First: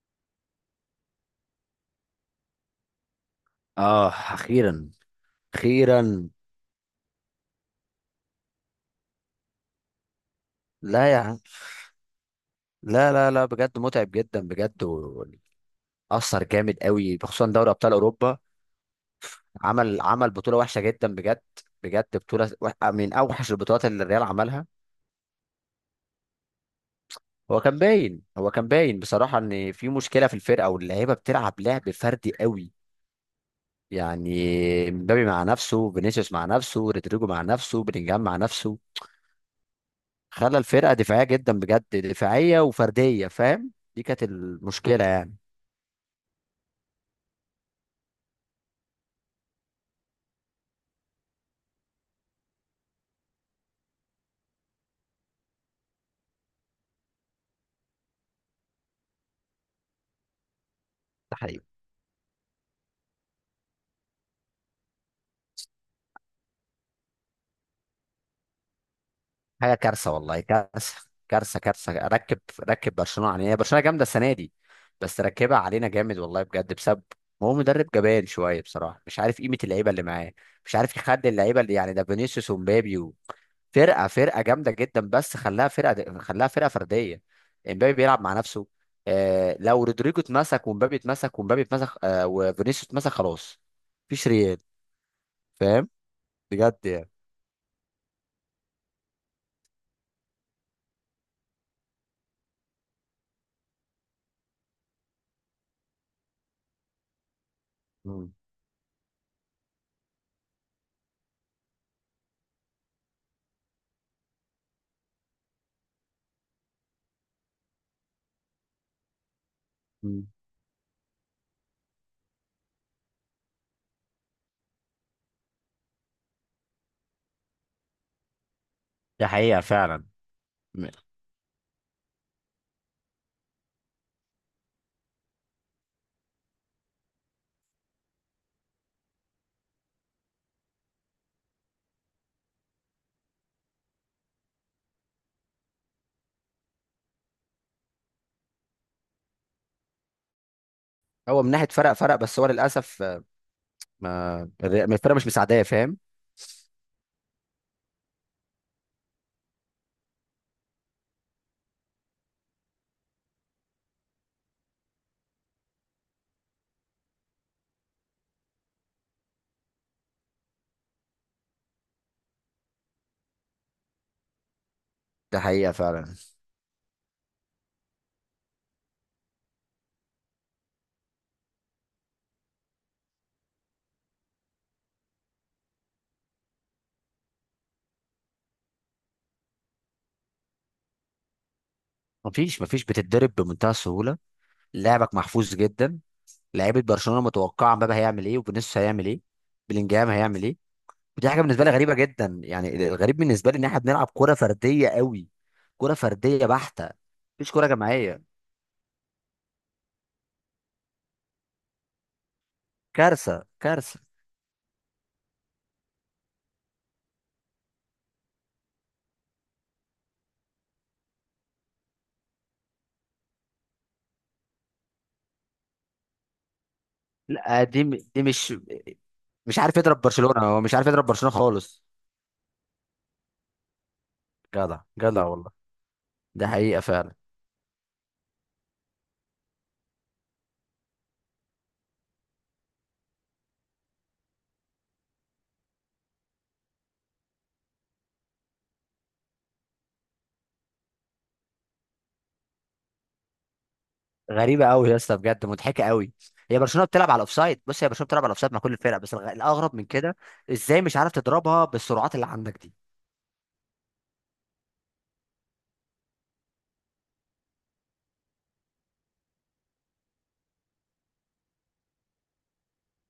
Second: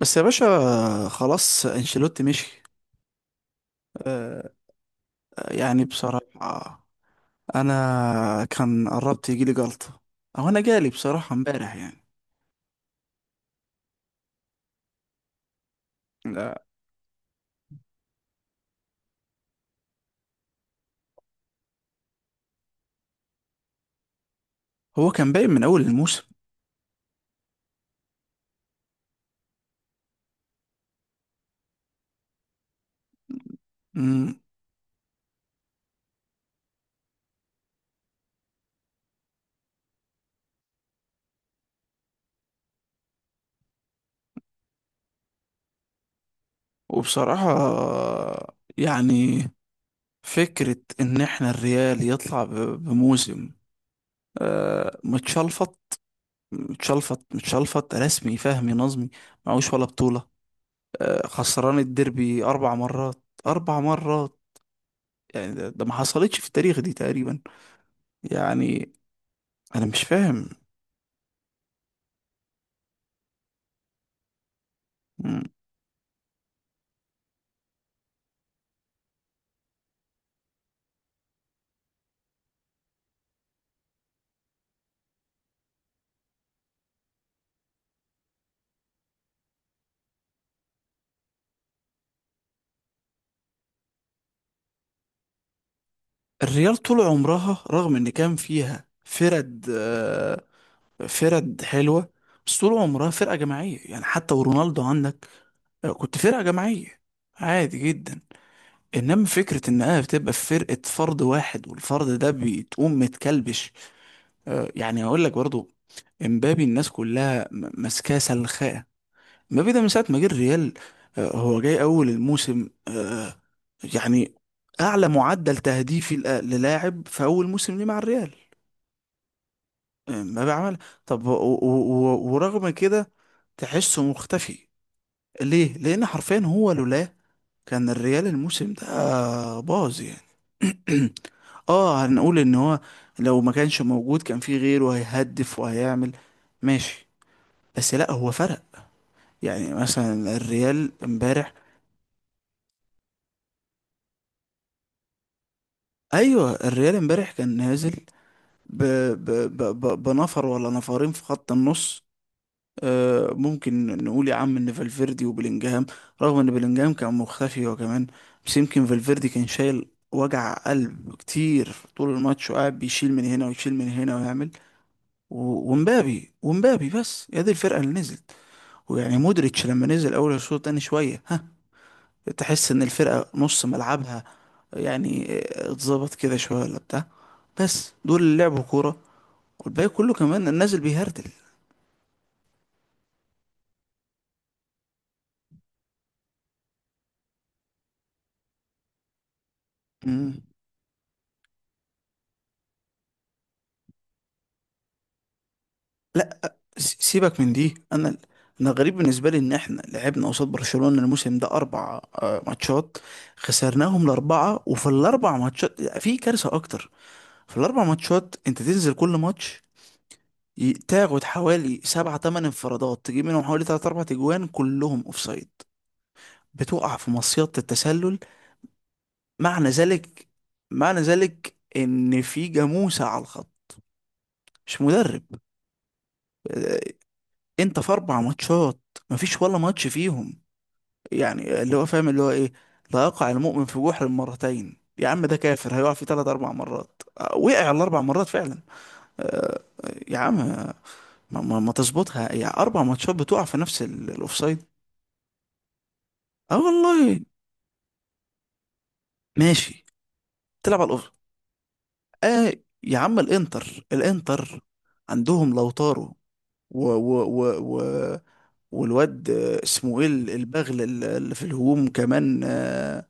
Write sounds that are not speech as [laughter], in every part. بس يا باشا. خلاص انشيلوتي مشي. اه، آه، اخيرا. يعني اخيرا. بصراحة انا كان قربت يجيلي جلطة، او انا جالي لا يا بصراحة عم. امبارح يعني. لا لا لا بجد متعب جدا بجد اثر لا، جامد قوي، خصوصا دوري ابطال اوروبا. عمل بطوله وحشه جدا بجد. بجد بطوله من اوحش البطولات اللي الريال عملها. هو كان باين من اول الموسم. هو كان باين بصراحه ان في مشكله في الفرقه، واللعيبه بتلعب لعب فردي قوي. مم. يعني مبابي مع نفسه، فينيسيوس مع نفسه، رودريجو مع نفسه، بلينجهام مع نفسه. خلى الفرقه دفاعيه جدا بجد، دفاعيه وفرديه، فاهم؟ دي كانت المشكله يعني. وبصراحة يعني فكرة ان احنا الريال يطلع بموسم متشلفط متشلفط متشلفط رسمي فهمي نظمي، معهوش ولا بطولة. ده حقيقي. خسران الديربي اربع مرات اربع مرات. يعني ده ما حصلتش في التاريخ دي تقريبا. يعني حاجه انا مش كارثه، والله فاهم. كارثه. كارثه كارثه. ركب برشلونه علينا. هي برشلونه جامده السنه دي، بس مم. ركبها علينا جامد والله بجد بسبب. هو مدرب جبان شويه بصراحه، مش عارف قيمه اللعيبه اللي معاه. مش عارف يخلي اللعيبه اللي يعني، ده فينيسيوس ومبابي فرقه جامده جدا، بس خلاها فرقه فرديه. امبابي بيلعب مع نفسه. لو رودريجو اتمسك ومبابي اتمسك وفينيسيوس اتمسك، خلاص مفيش ريال، فاهم؟ الريال بجد طول يعني. عمرها رغم ان كان فيها فرد فرد حلوة، بس طول عمرها فرقة جماعية يعني. حتى ورونالدو عندك كنت فرقة جماعية عادي جدا. مم. انما فكرة انها بتبقى في فرقة فرد واحد والفرد ده بتقوم متكلبش. يعني اقول لك برضو، امبابي الناس كلها ماسكاه سلخاه، ما بيدا من ساعة ما جه مم. الريال. هو جاي أول الموسم. يعني أعلى معدل تهديفي للاعب في أول موسم ليه مع الريال. دي حقيقة فعلا. ما بيعمل. طب ورغم كده تحسه مختفي. ليه؟ لأن حرفيا هو لولا، كان الريال الموسم ده باظ يعني. [clears throat] اه هنقول ان هو لو ما كانش موجود كان في غيره هيهدف وهيعمل. ماشي، بس لا هو فرق. يعني مثلا الريال هو من امبارح. ناحيه فرق، فرق، بس هو للاسف، ما الفرق مش مساعداه، فاهم؟ ايوه، الريال امبارح كان نازل ب... ب... بنفر ولا نفرين في خط النص. ممكن نقول يا عم ان فالفيردي وبلينجهام، رغم ان بلينجهام كان مختفي هو كمان، بس يمكن فالفيردي كان شايل وجع قلب كتير طول الماتش وقاعد بيشيل من هنا ويشيل من هنا ويعمل، ده حقيقه فعلا. ومبابي. بس هي دي الفرقة اللي نزلت. ويعني مودريتش لما نزل اول الشوط تاني شوية ها، تحس ان الفرقة نص ملعبها. يعني اتظبط كده شوية ولا بتاع. بس دول اللي لعبوا كورة، والباقي كله كمان النازل بيهردل. مفيش بتتدرب بمنتهى السهوله، لعبك محفوظ جدا. لعيبه برشلونه متوقعه مبابي هيعمل ايه، وفينيسيوس هيعمل ايه، بلينجهام مم. هيعمل ايه. ودي حاجه بالنسبه لي غريبه جدا، يعني الغريب بالنسبه لي ان احنا بنلعب كره فرديه قوي، كره فرديه لا، بحته. سيبك مفيش من كره دي. انا جماعيه. انا غريب بالنسبة لي ان احنا لعبنا قصاد برشلونة الموسم ده اربع ماتشات، كارثه كارثه. خسرناهم الاربعة. وفي الاربع ماتشات في كارثة اكتر. في الاربع ماتشات انت تنزل كل ماتش، تاخد حوالي سبعة تمن انفرادات، تجيب منهم حوالي تلات أربع تجوان كلهم اوفسايد، بتقع في مصيدة لا، التسلل. دي مش، مش معنى عارف يضرب ذلك، برشلونه، هو مش عارف معنى يضرب برشلونه ذلك خالص. ان في جاموسة على الخط، مش جدع مدرب. جدع والله. ده حقيقه فعلا. انت في اربع ماتشات مفيش ولا ماتش فيهم يعني اللي هو فاهم اللي هو ايه. لا يقع المؤمن في جحر مرتين. يا عم ده كافر هيقع فيه ثلاث اربع مرات. وقع الاربع مرات فعلا. يا عم ما تظبطها يعني اربع ماتشات بتقع في نفس الاوفسايد. غريبه قوي يا اسطى بجد، مضحكه قوي. اه هي برشلونه والله. بتلعب على الاوفسايد، بص، هي برشلونه بتلعب على الاوفسايد مع كل الفرق، بس الاغرب ماشي. من كده، تلعب ازاي على مش الاوفسايد. عارف تضربها بالسرعات اللي اه عندك دي؟ يا عم، الانتر الانتر عندهم لو طاروا، و و و والواد اسمه ايه، البغل اللي في الهجوم كمان،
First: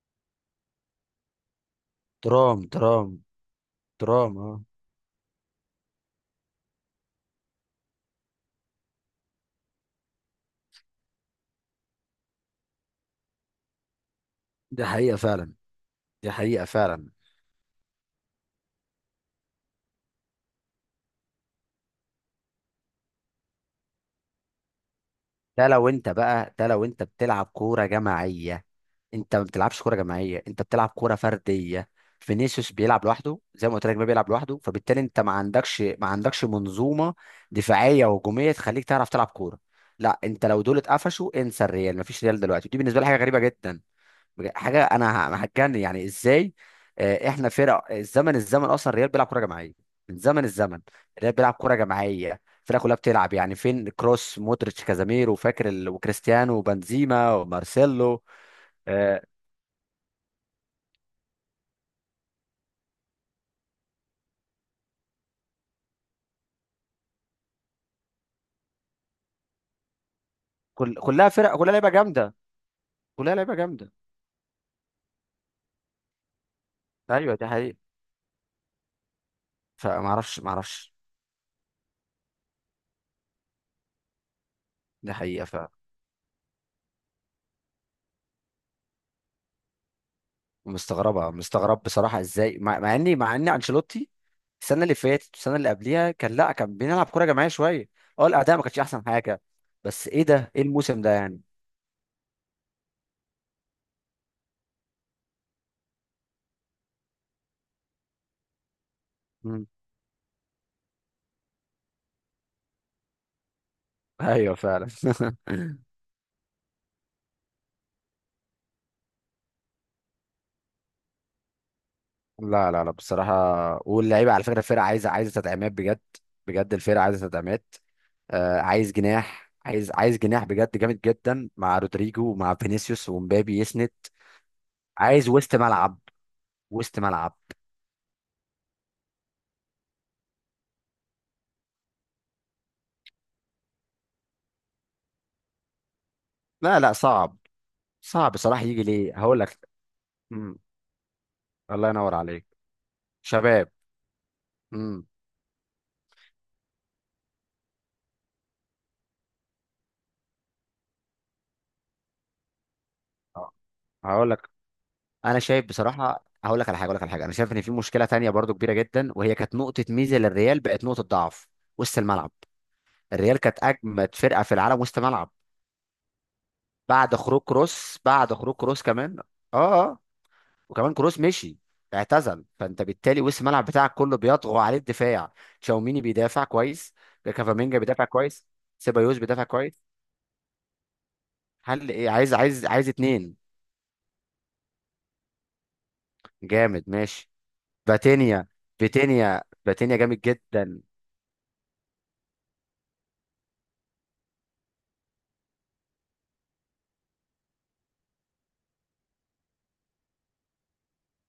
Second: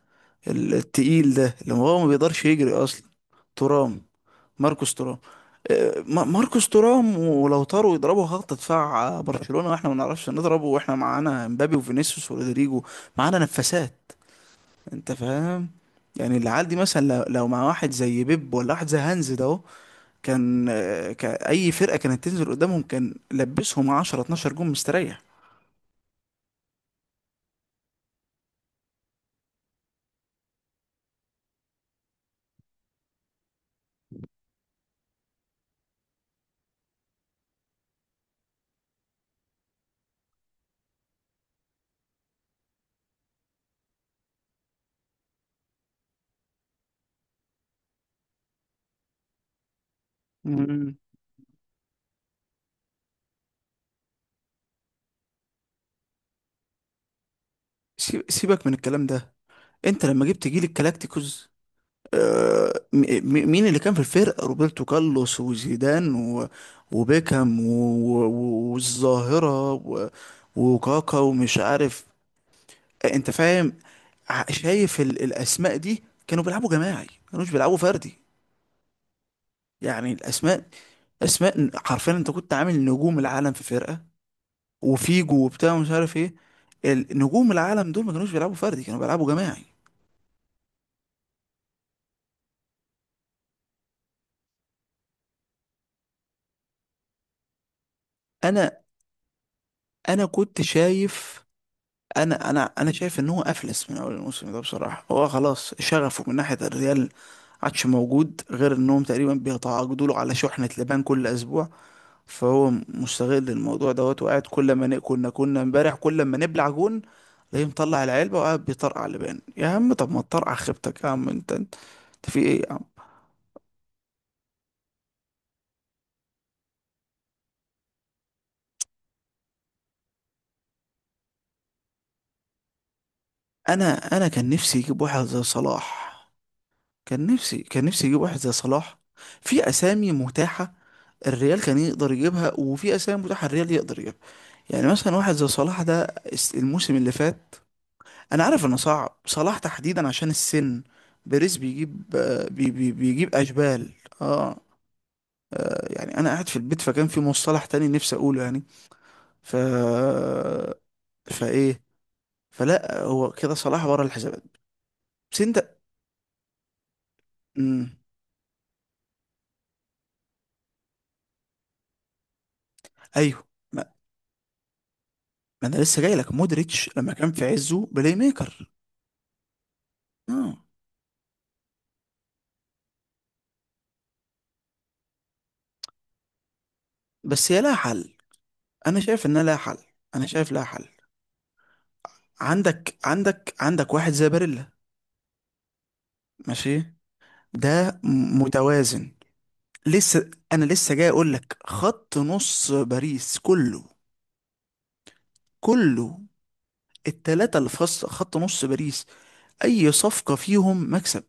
التقيل ده اللي هو ما بيقدرش ترام، يجري ترام. اصلا. ترام. ترام، اه. ماركوس ترام. ماركوس ترام، ولو طاروا يضربوا خط دفاع برشلونة، واحنا ما نعرفش نضربه واحنا معانا مبابي وفينيسيوس ورودريجو. معانا نفسات. دي انت حقيقه فعلا. فاهم. دي يعني حقيقه العيال دي مثلا فعلا. لو مع واحد زي بيب ولا واحد زي هانز ده اهو، كان اي فرقة كانت تنزل قدامهم كان لبسهم 10 12 جون مستريح. ده لو انت بتلعب كورة جماعية. انت ما بتلعبش كورة جماعية، انت بتلعب كورة فردية. فينيسيوس بيلعب لوحده، زي ما قلت لك، ما بيلعب لوحده، فبالتالي انت ما عندكش منظومة دفاعية وهجومية تخليك تعرف تلعب كورة. لا، انت لو دول اتقفشوا انسى الريال، ما فيش ريال دلوقتي، ودي بالنسبة لي حاجة غريبة جدا. حاجه، انا هتجنن يعني ازاي. احنا فرق الزمن اصلا، الريال بيلعب كره جماعيه من زمن الزمن. الريال بيلعب كره جماعيه، الفرقه كلها بتلعب، يعني فين كروس مودريتش كازاميرو، فاكر وكريستيانو وبنزيما ومارسيلو. سيبك من الكلام آه، ده. انت لما جبت جيل الكلاكتيكوز مين اللي كان في الفرقة؟ روبرتو كارلوس، وزيدان، وبيكهام، والظاهرة، كل وكاكا، كلها فرق، ومش كلها لعيبه عارف. جامده، انت كلها لعيبه فاهم. جامده. شايف الاسماء دي كانوا بيلعبوا جماعي، ما ايوه دي كانوش بيلعبوا حقيقه. فردي. فما يعني اعرفش ما الاسماء، اعرفش اسماء حرفيا، انت كنت عامل نجوم العالم في فرقة، دي وفيجو حقيقه. وبتاع ومش عارف ايه. نجوم العالم دول ما كانوش بيلعبوا فردي، كانوا بيلعبوا جماعي. مستغرب بصراحه، ازاي، مع ان انشيلوتي السنه اللي فاتت والسنه اللي قبليها كان، لا كان بنلعب كوره جماعيه شويه، اه الاداء ما انا كانش احسن حاجه، بس ايه انا ده، كنت ايه الموسم ده يعني؟ شايف. انا انا شايف ان هو افلس من اول الموسم ده بصراحه. هو خلاص شغفه من ناحيه الريال عادش موجود، غير انهم تقريبا مم. بيتعاقدوا له على شحنه لبان كل اسبوع. فهو مستغل الموضوع دوت، وقاعد ايوه كل فعلا. ما كنا [laughs] كنا امبارح كل ما نبلع جون تلاقيه مطلع العلبه وقاعد بيطرقع لبان. يا عم طب ما تطرقع خيبتك يا عم، انت في ايه لا يا عم؟ لا لا بصراحه، واللعيبه على فكره الفرقه عايزه تدعيمات بجد. بجد الفرقه عايزه تدعيمات. عايز جناح بجد جامد جدا، مع رودريجو ومع فينيسيوس ومبابي يسند. انا كان نفسي يجيب واحد عايز زي وسط ملعب صلاح. وسط ملعب كان نفسي يجيب واحد زي صلاح. في اسامي متاحه الريال كان يقدر يجيبها، وفي اسامي متاحه الريال يقدر يجيبها. يعني مثلا واحد زي صلاح ده لا لا الموسم اللي صعب، فات. صعب انا بصراحة، عارف انه يجي ليه صعب هقول صلاح لك. تحديدا عشان امم. السن. بيريز الله ينور بيجيب عليك. بي بي بيجيب شباب. اشبال. اه، امم. يعني انا قاعد في البيت، فكان في مصطلح تاني نفسي اقوله يعني. ف فايه، فلا هو كده صلاح بره هقول الحسابات. لك، انا بس شايف انت، بصراحه، هقول لك على حاجه، انا شايف ان في امم، مشكله تانية برضو كبيره جدا، وهي كانت نقطه ميزه للريال بقت نقطه ضعف. وسط الملعب، الريال ايوه، كانت ما اجمد فرقه في العالم وسط ملعب. ما انا لسه جاي لك مودريتش لما كان في عزه بلاي بعد خروج ميكر. كروس كمان. اه، اه. آه. وكمان كروس مشي، اعتزل، فانت بالتالي وسط الملعب بتاعك كله بيطغى عليه الدفاع. تشاوميني بيدافع كويس، بس هي لها كافامينجا بيدافع حل. كويس، انا سيبايوس شايف انها بيدافع لها حل. كويس. انا شايف لها حل. هل ايه؟ عايز اتنين عندك واحد زي باريلا. ماشي، جامد، ماشي. ده باتينيا. متوازن. باتينيا جامد لسه انا جدا. لسه جاي اقول لك، خط نص باريس كله، كله، التلاتة اللي في خط نص باريس، اي صفقة فيهم مكسب.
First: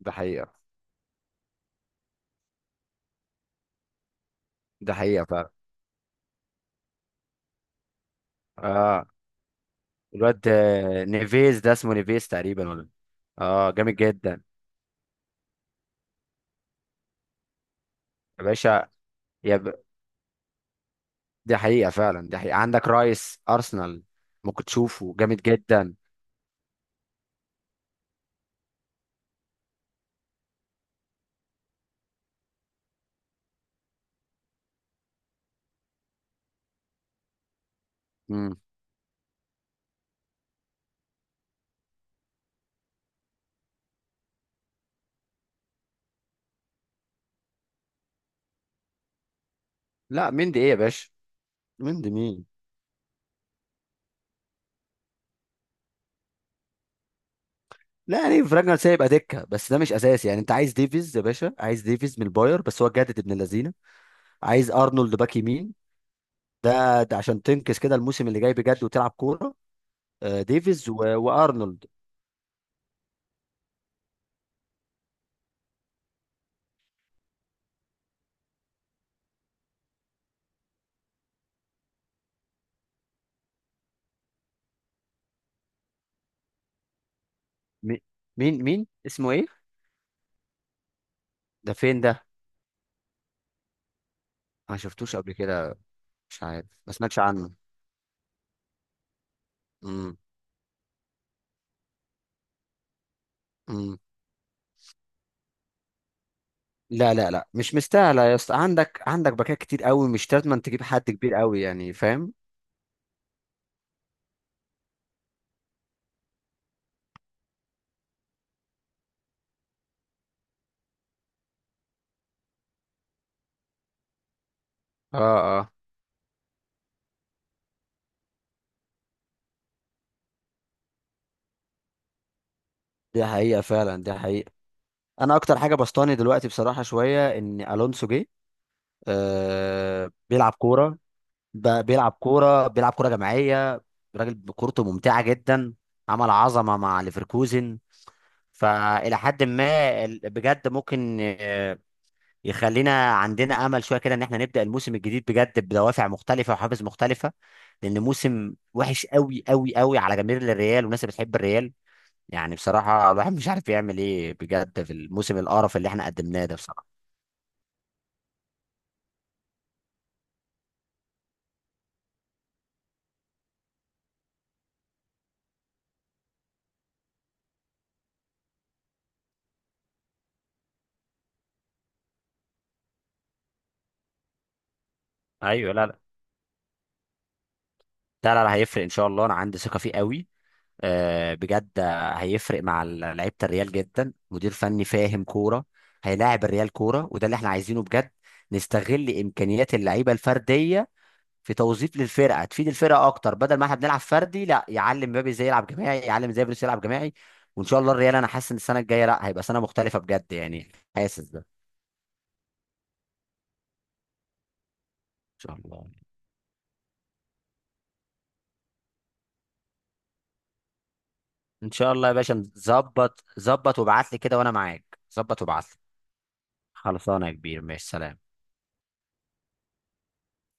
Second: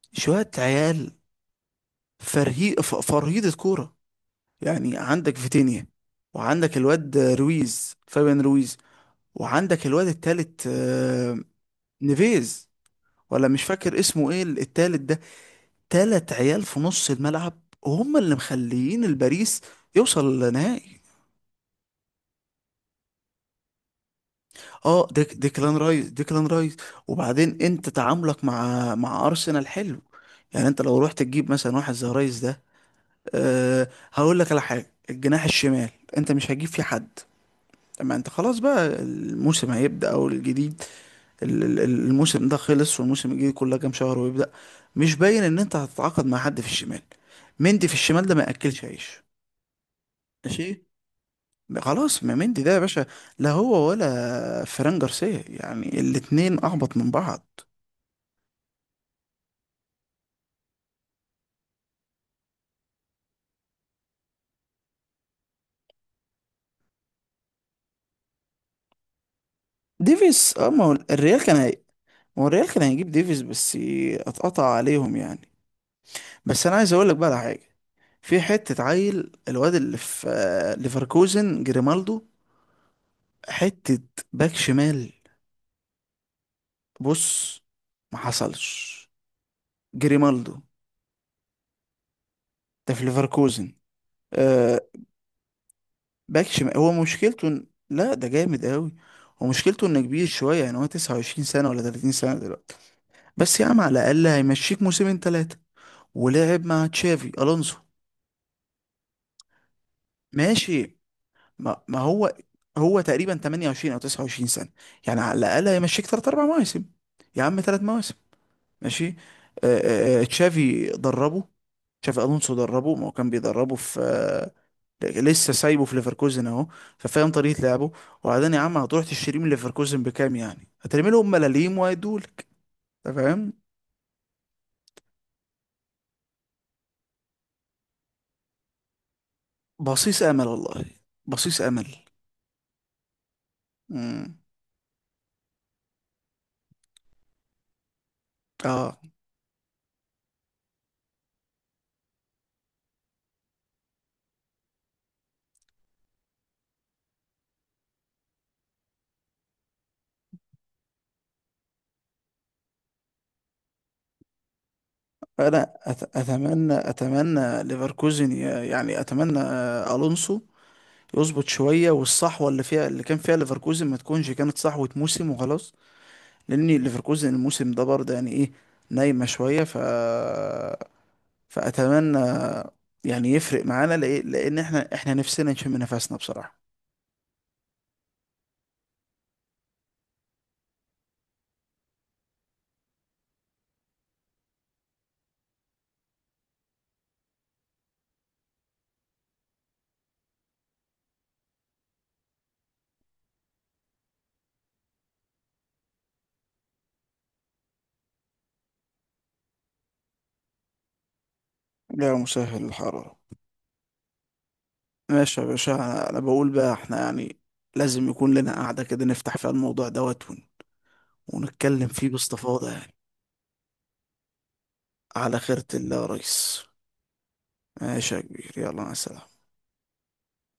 ده شوية حقيقة. عيال فرهيدة كورة. ده يعني حقيقة عندك فعلا. فيتينيا، وعندك الواد رويز، فابيان رويز. اه، وعندك الواد الواد التالت نيفيز، ده اسمه نيفيز نيفيز، تقريبا ولا. ولا مش اه جامد فاكر اسمه جدا، ايه التالت ده. تلات عيال في نص الملعب، وهم اللي يا باشا. مخليين يا الباريس ب... يوصل لنهائي. دي حقيقة فعلا. دي حقيقة، عندك رايس أرسنال، ممكن اه، تشوفه جامد ديكلان جدا. رايس، ديكلان رايس. وبعدين انت تعاملك مع ارسنال حلو. يعني انت لو رحت تجيب مثلا واحد زي رايس ده. هقول لك على حاجه. الجناح الشمال انت مش هتجيب فيه حد. اما انت مم. خلاص بقى الموسم هيبدأ او الجديد. الموسم ده خلص، والموسم الجديد كلها كام شهر ويبدأ. مش باين ان انت هتتعاقد مع حد في الشمال. مندي في الشمال ده ما ياكلش عيش. لا، مندي ايه يا ماشي. باشا؟ مندي خلاص، ما مين؟ مندي ده يا باشا. لا هو ولا فران جارسيا، يعني الاتنين اهبط من بعض. لا يعني في راجنر سايب دكة، بس ده مش اساسي، يعني انت عايز ديفيز يا باشا، عايز ديفيز من الباير، بس هو جدد ابن اللذينه. عايز ارنولد باك يمين. ده عشان تنكس كده الموسم اللي جاي بجد، وتلعب كورة. ديفيس. اه، ما ديفيز هو الريال كان وارنولد. ما هو الريال كان هيجيب ديفيس بس، اتقطع عليهم يعني. بس انا عايز اقول لك بقى على حاجه. في حته عيل الواد اللي في ليفركوزن، جريمالدو. حته باك شمال. بص، مي- ما مين حصلش. اسمه ايه؟ جريمالدو ده فين ده؟ ده في ليفركوزن. ما آه، شفتوش قبل كده. مش باك عارف، شمال. هو ما سمعتش مشكلته عنه. لا، ده جامد قوي. هو مشكلته انه امم. كبير شويه، يعني هو 29 سنه ولا 30 سنه دلوقتي. بس يا عم امم. على الاقل هيمشيك موسمين ثلاثه، ولعب مع لا تشافي لا لا مش الونسو. مستاهله يا اسطى، عندك عندك باكات كتير قوي، مش لازم تجيب ماشي. حد كبير قوي يعني، ما فاهم؟ هو، هو تقريبا 28 او 29 سنه، يعني على الاقل هيمشيك ثلاث اربع مواسم. يا عم 3 مواسم. ماشي. آه تشافي دربه. تشافي الونسو دربه، ما هو كان بيدربه في اه، لسه اه. سايبه في ليفركوزن اهو. ففاهم طريقه لعبه. وبعدين يا عم هتروح تشتريه من ليفركوزن بكام؟ يعني هترمي لهم ملاليم وهيدولك. أنت دي فاهم. حقيقه فعلا. دي حقيقه، انا اكتر حاجه بسطاني دلوقتي بصراحه شويه ان الونسو جه. بصيص امل بيلعب والله. كوره. بصيص امل. بيلعب كوره جماعيه. امم. راجل كورته ممتعه جدا، عمل عظمه مع ليفركوزن. اه، فإلى حد ما بجد ممكن، يخلينا عندنا أمل شوية كده، إن إحنا نبدأ الموسم الجديد بجد بدوافع مختلفة وحافز مختلفة. لأن موسم وحش قوي قوي قوي على جماهير الريال والناس اللي بتحب الريال. يعني بصراحة الواحد مش عارف يعمل إيه بجد في الموسم انا القرف اللي إحنا قدمناه ده اتمنى بصراحة. اتمنى ليفركوزن، يعني اتمنى الونسو يظبط شويه، والصحوه اللي فيها، اللي كان فيها ليفركوزن، ما تكونش كانت صحوه موسم وخلاص. لان ليفركوزن الموسم ده برضه يعني ايه، نايمه شويه. فأتمنى يعني يفرق معانا لإيه؟ لأن احنا نفسنا أيوه، نشم لا لا. نفسنا بصراحة. لا لا لا، هيفرق إن شاء الله، أنا عندي ثقة فيه قوي. بجد، هيفرق مع لعيبه الريال جدا، مدير فني فاهم كوره، هيلاعب الريال كوره، وده اللي احنا عايزينه بجد. نستغل امكانيات اللعيبه الفرديه في توظيف للفرقه، تفيد الفرقه اكتر، بدل ما احنا بنلعب فردي، لا يعلم مبابي ازاي يلعب جماعي، يعلم ازاي فينيسيوس يلعب جماعي. وان شاء الله الريال، انا حاسس ان السنه الجايه لا، هيبقى سنه مختلفه بجد يعني، حاسس ده ان لا، مسهل الحرارة. ماشي يا شاء باشا، الله. أنا بقول بقى احنا يعني لازم يكون لنا قعدة كده نفتح فيها الموضوع دوت ان ونتكلم شاء الله فيه يا باشا، باستفاضة يعني. ظبط ظبط وابعت لي كده، وانا معاك، على ظبط خيرة وابعت لي. الله يا ريس. خلصانه يا كبير، ماشي، ماشي يا سلام. كبير، يلا مع السلامة.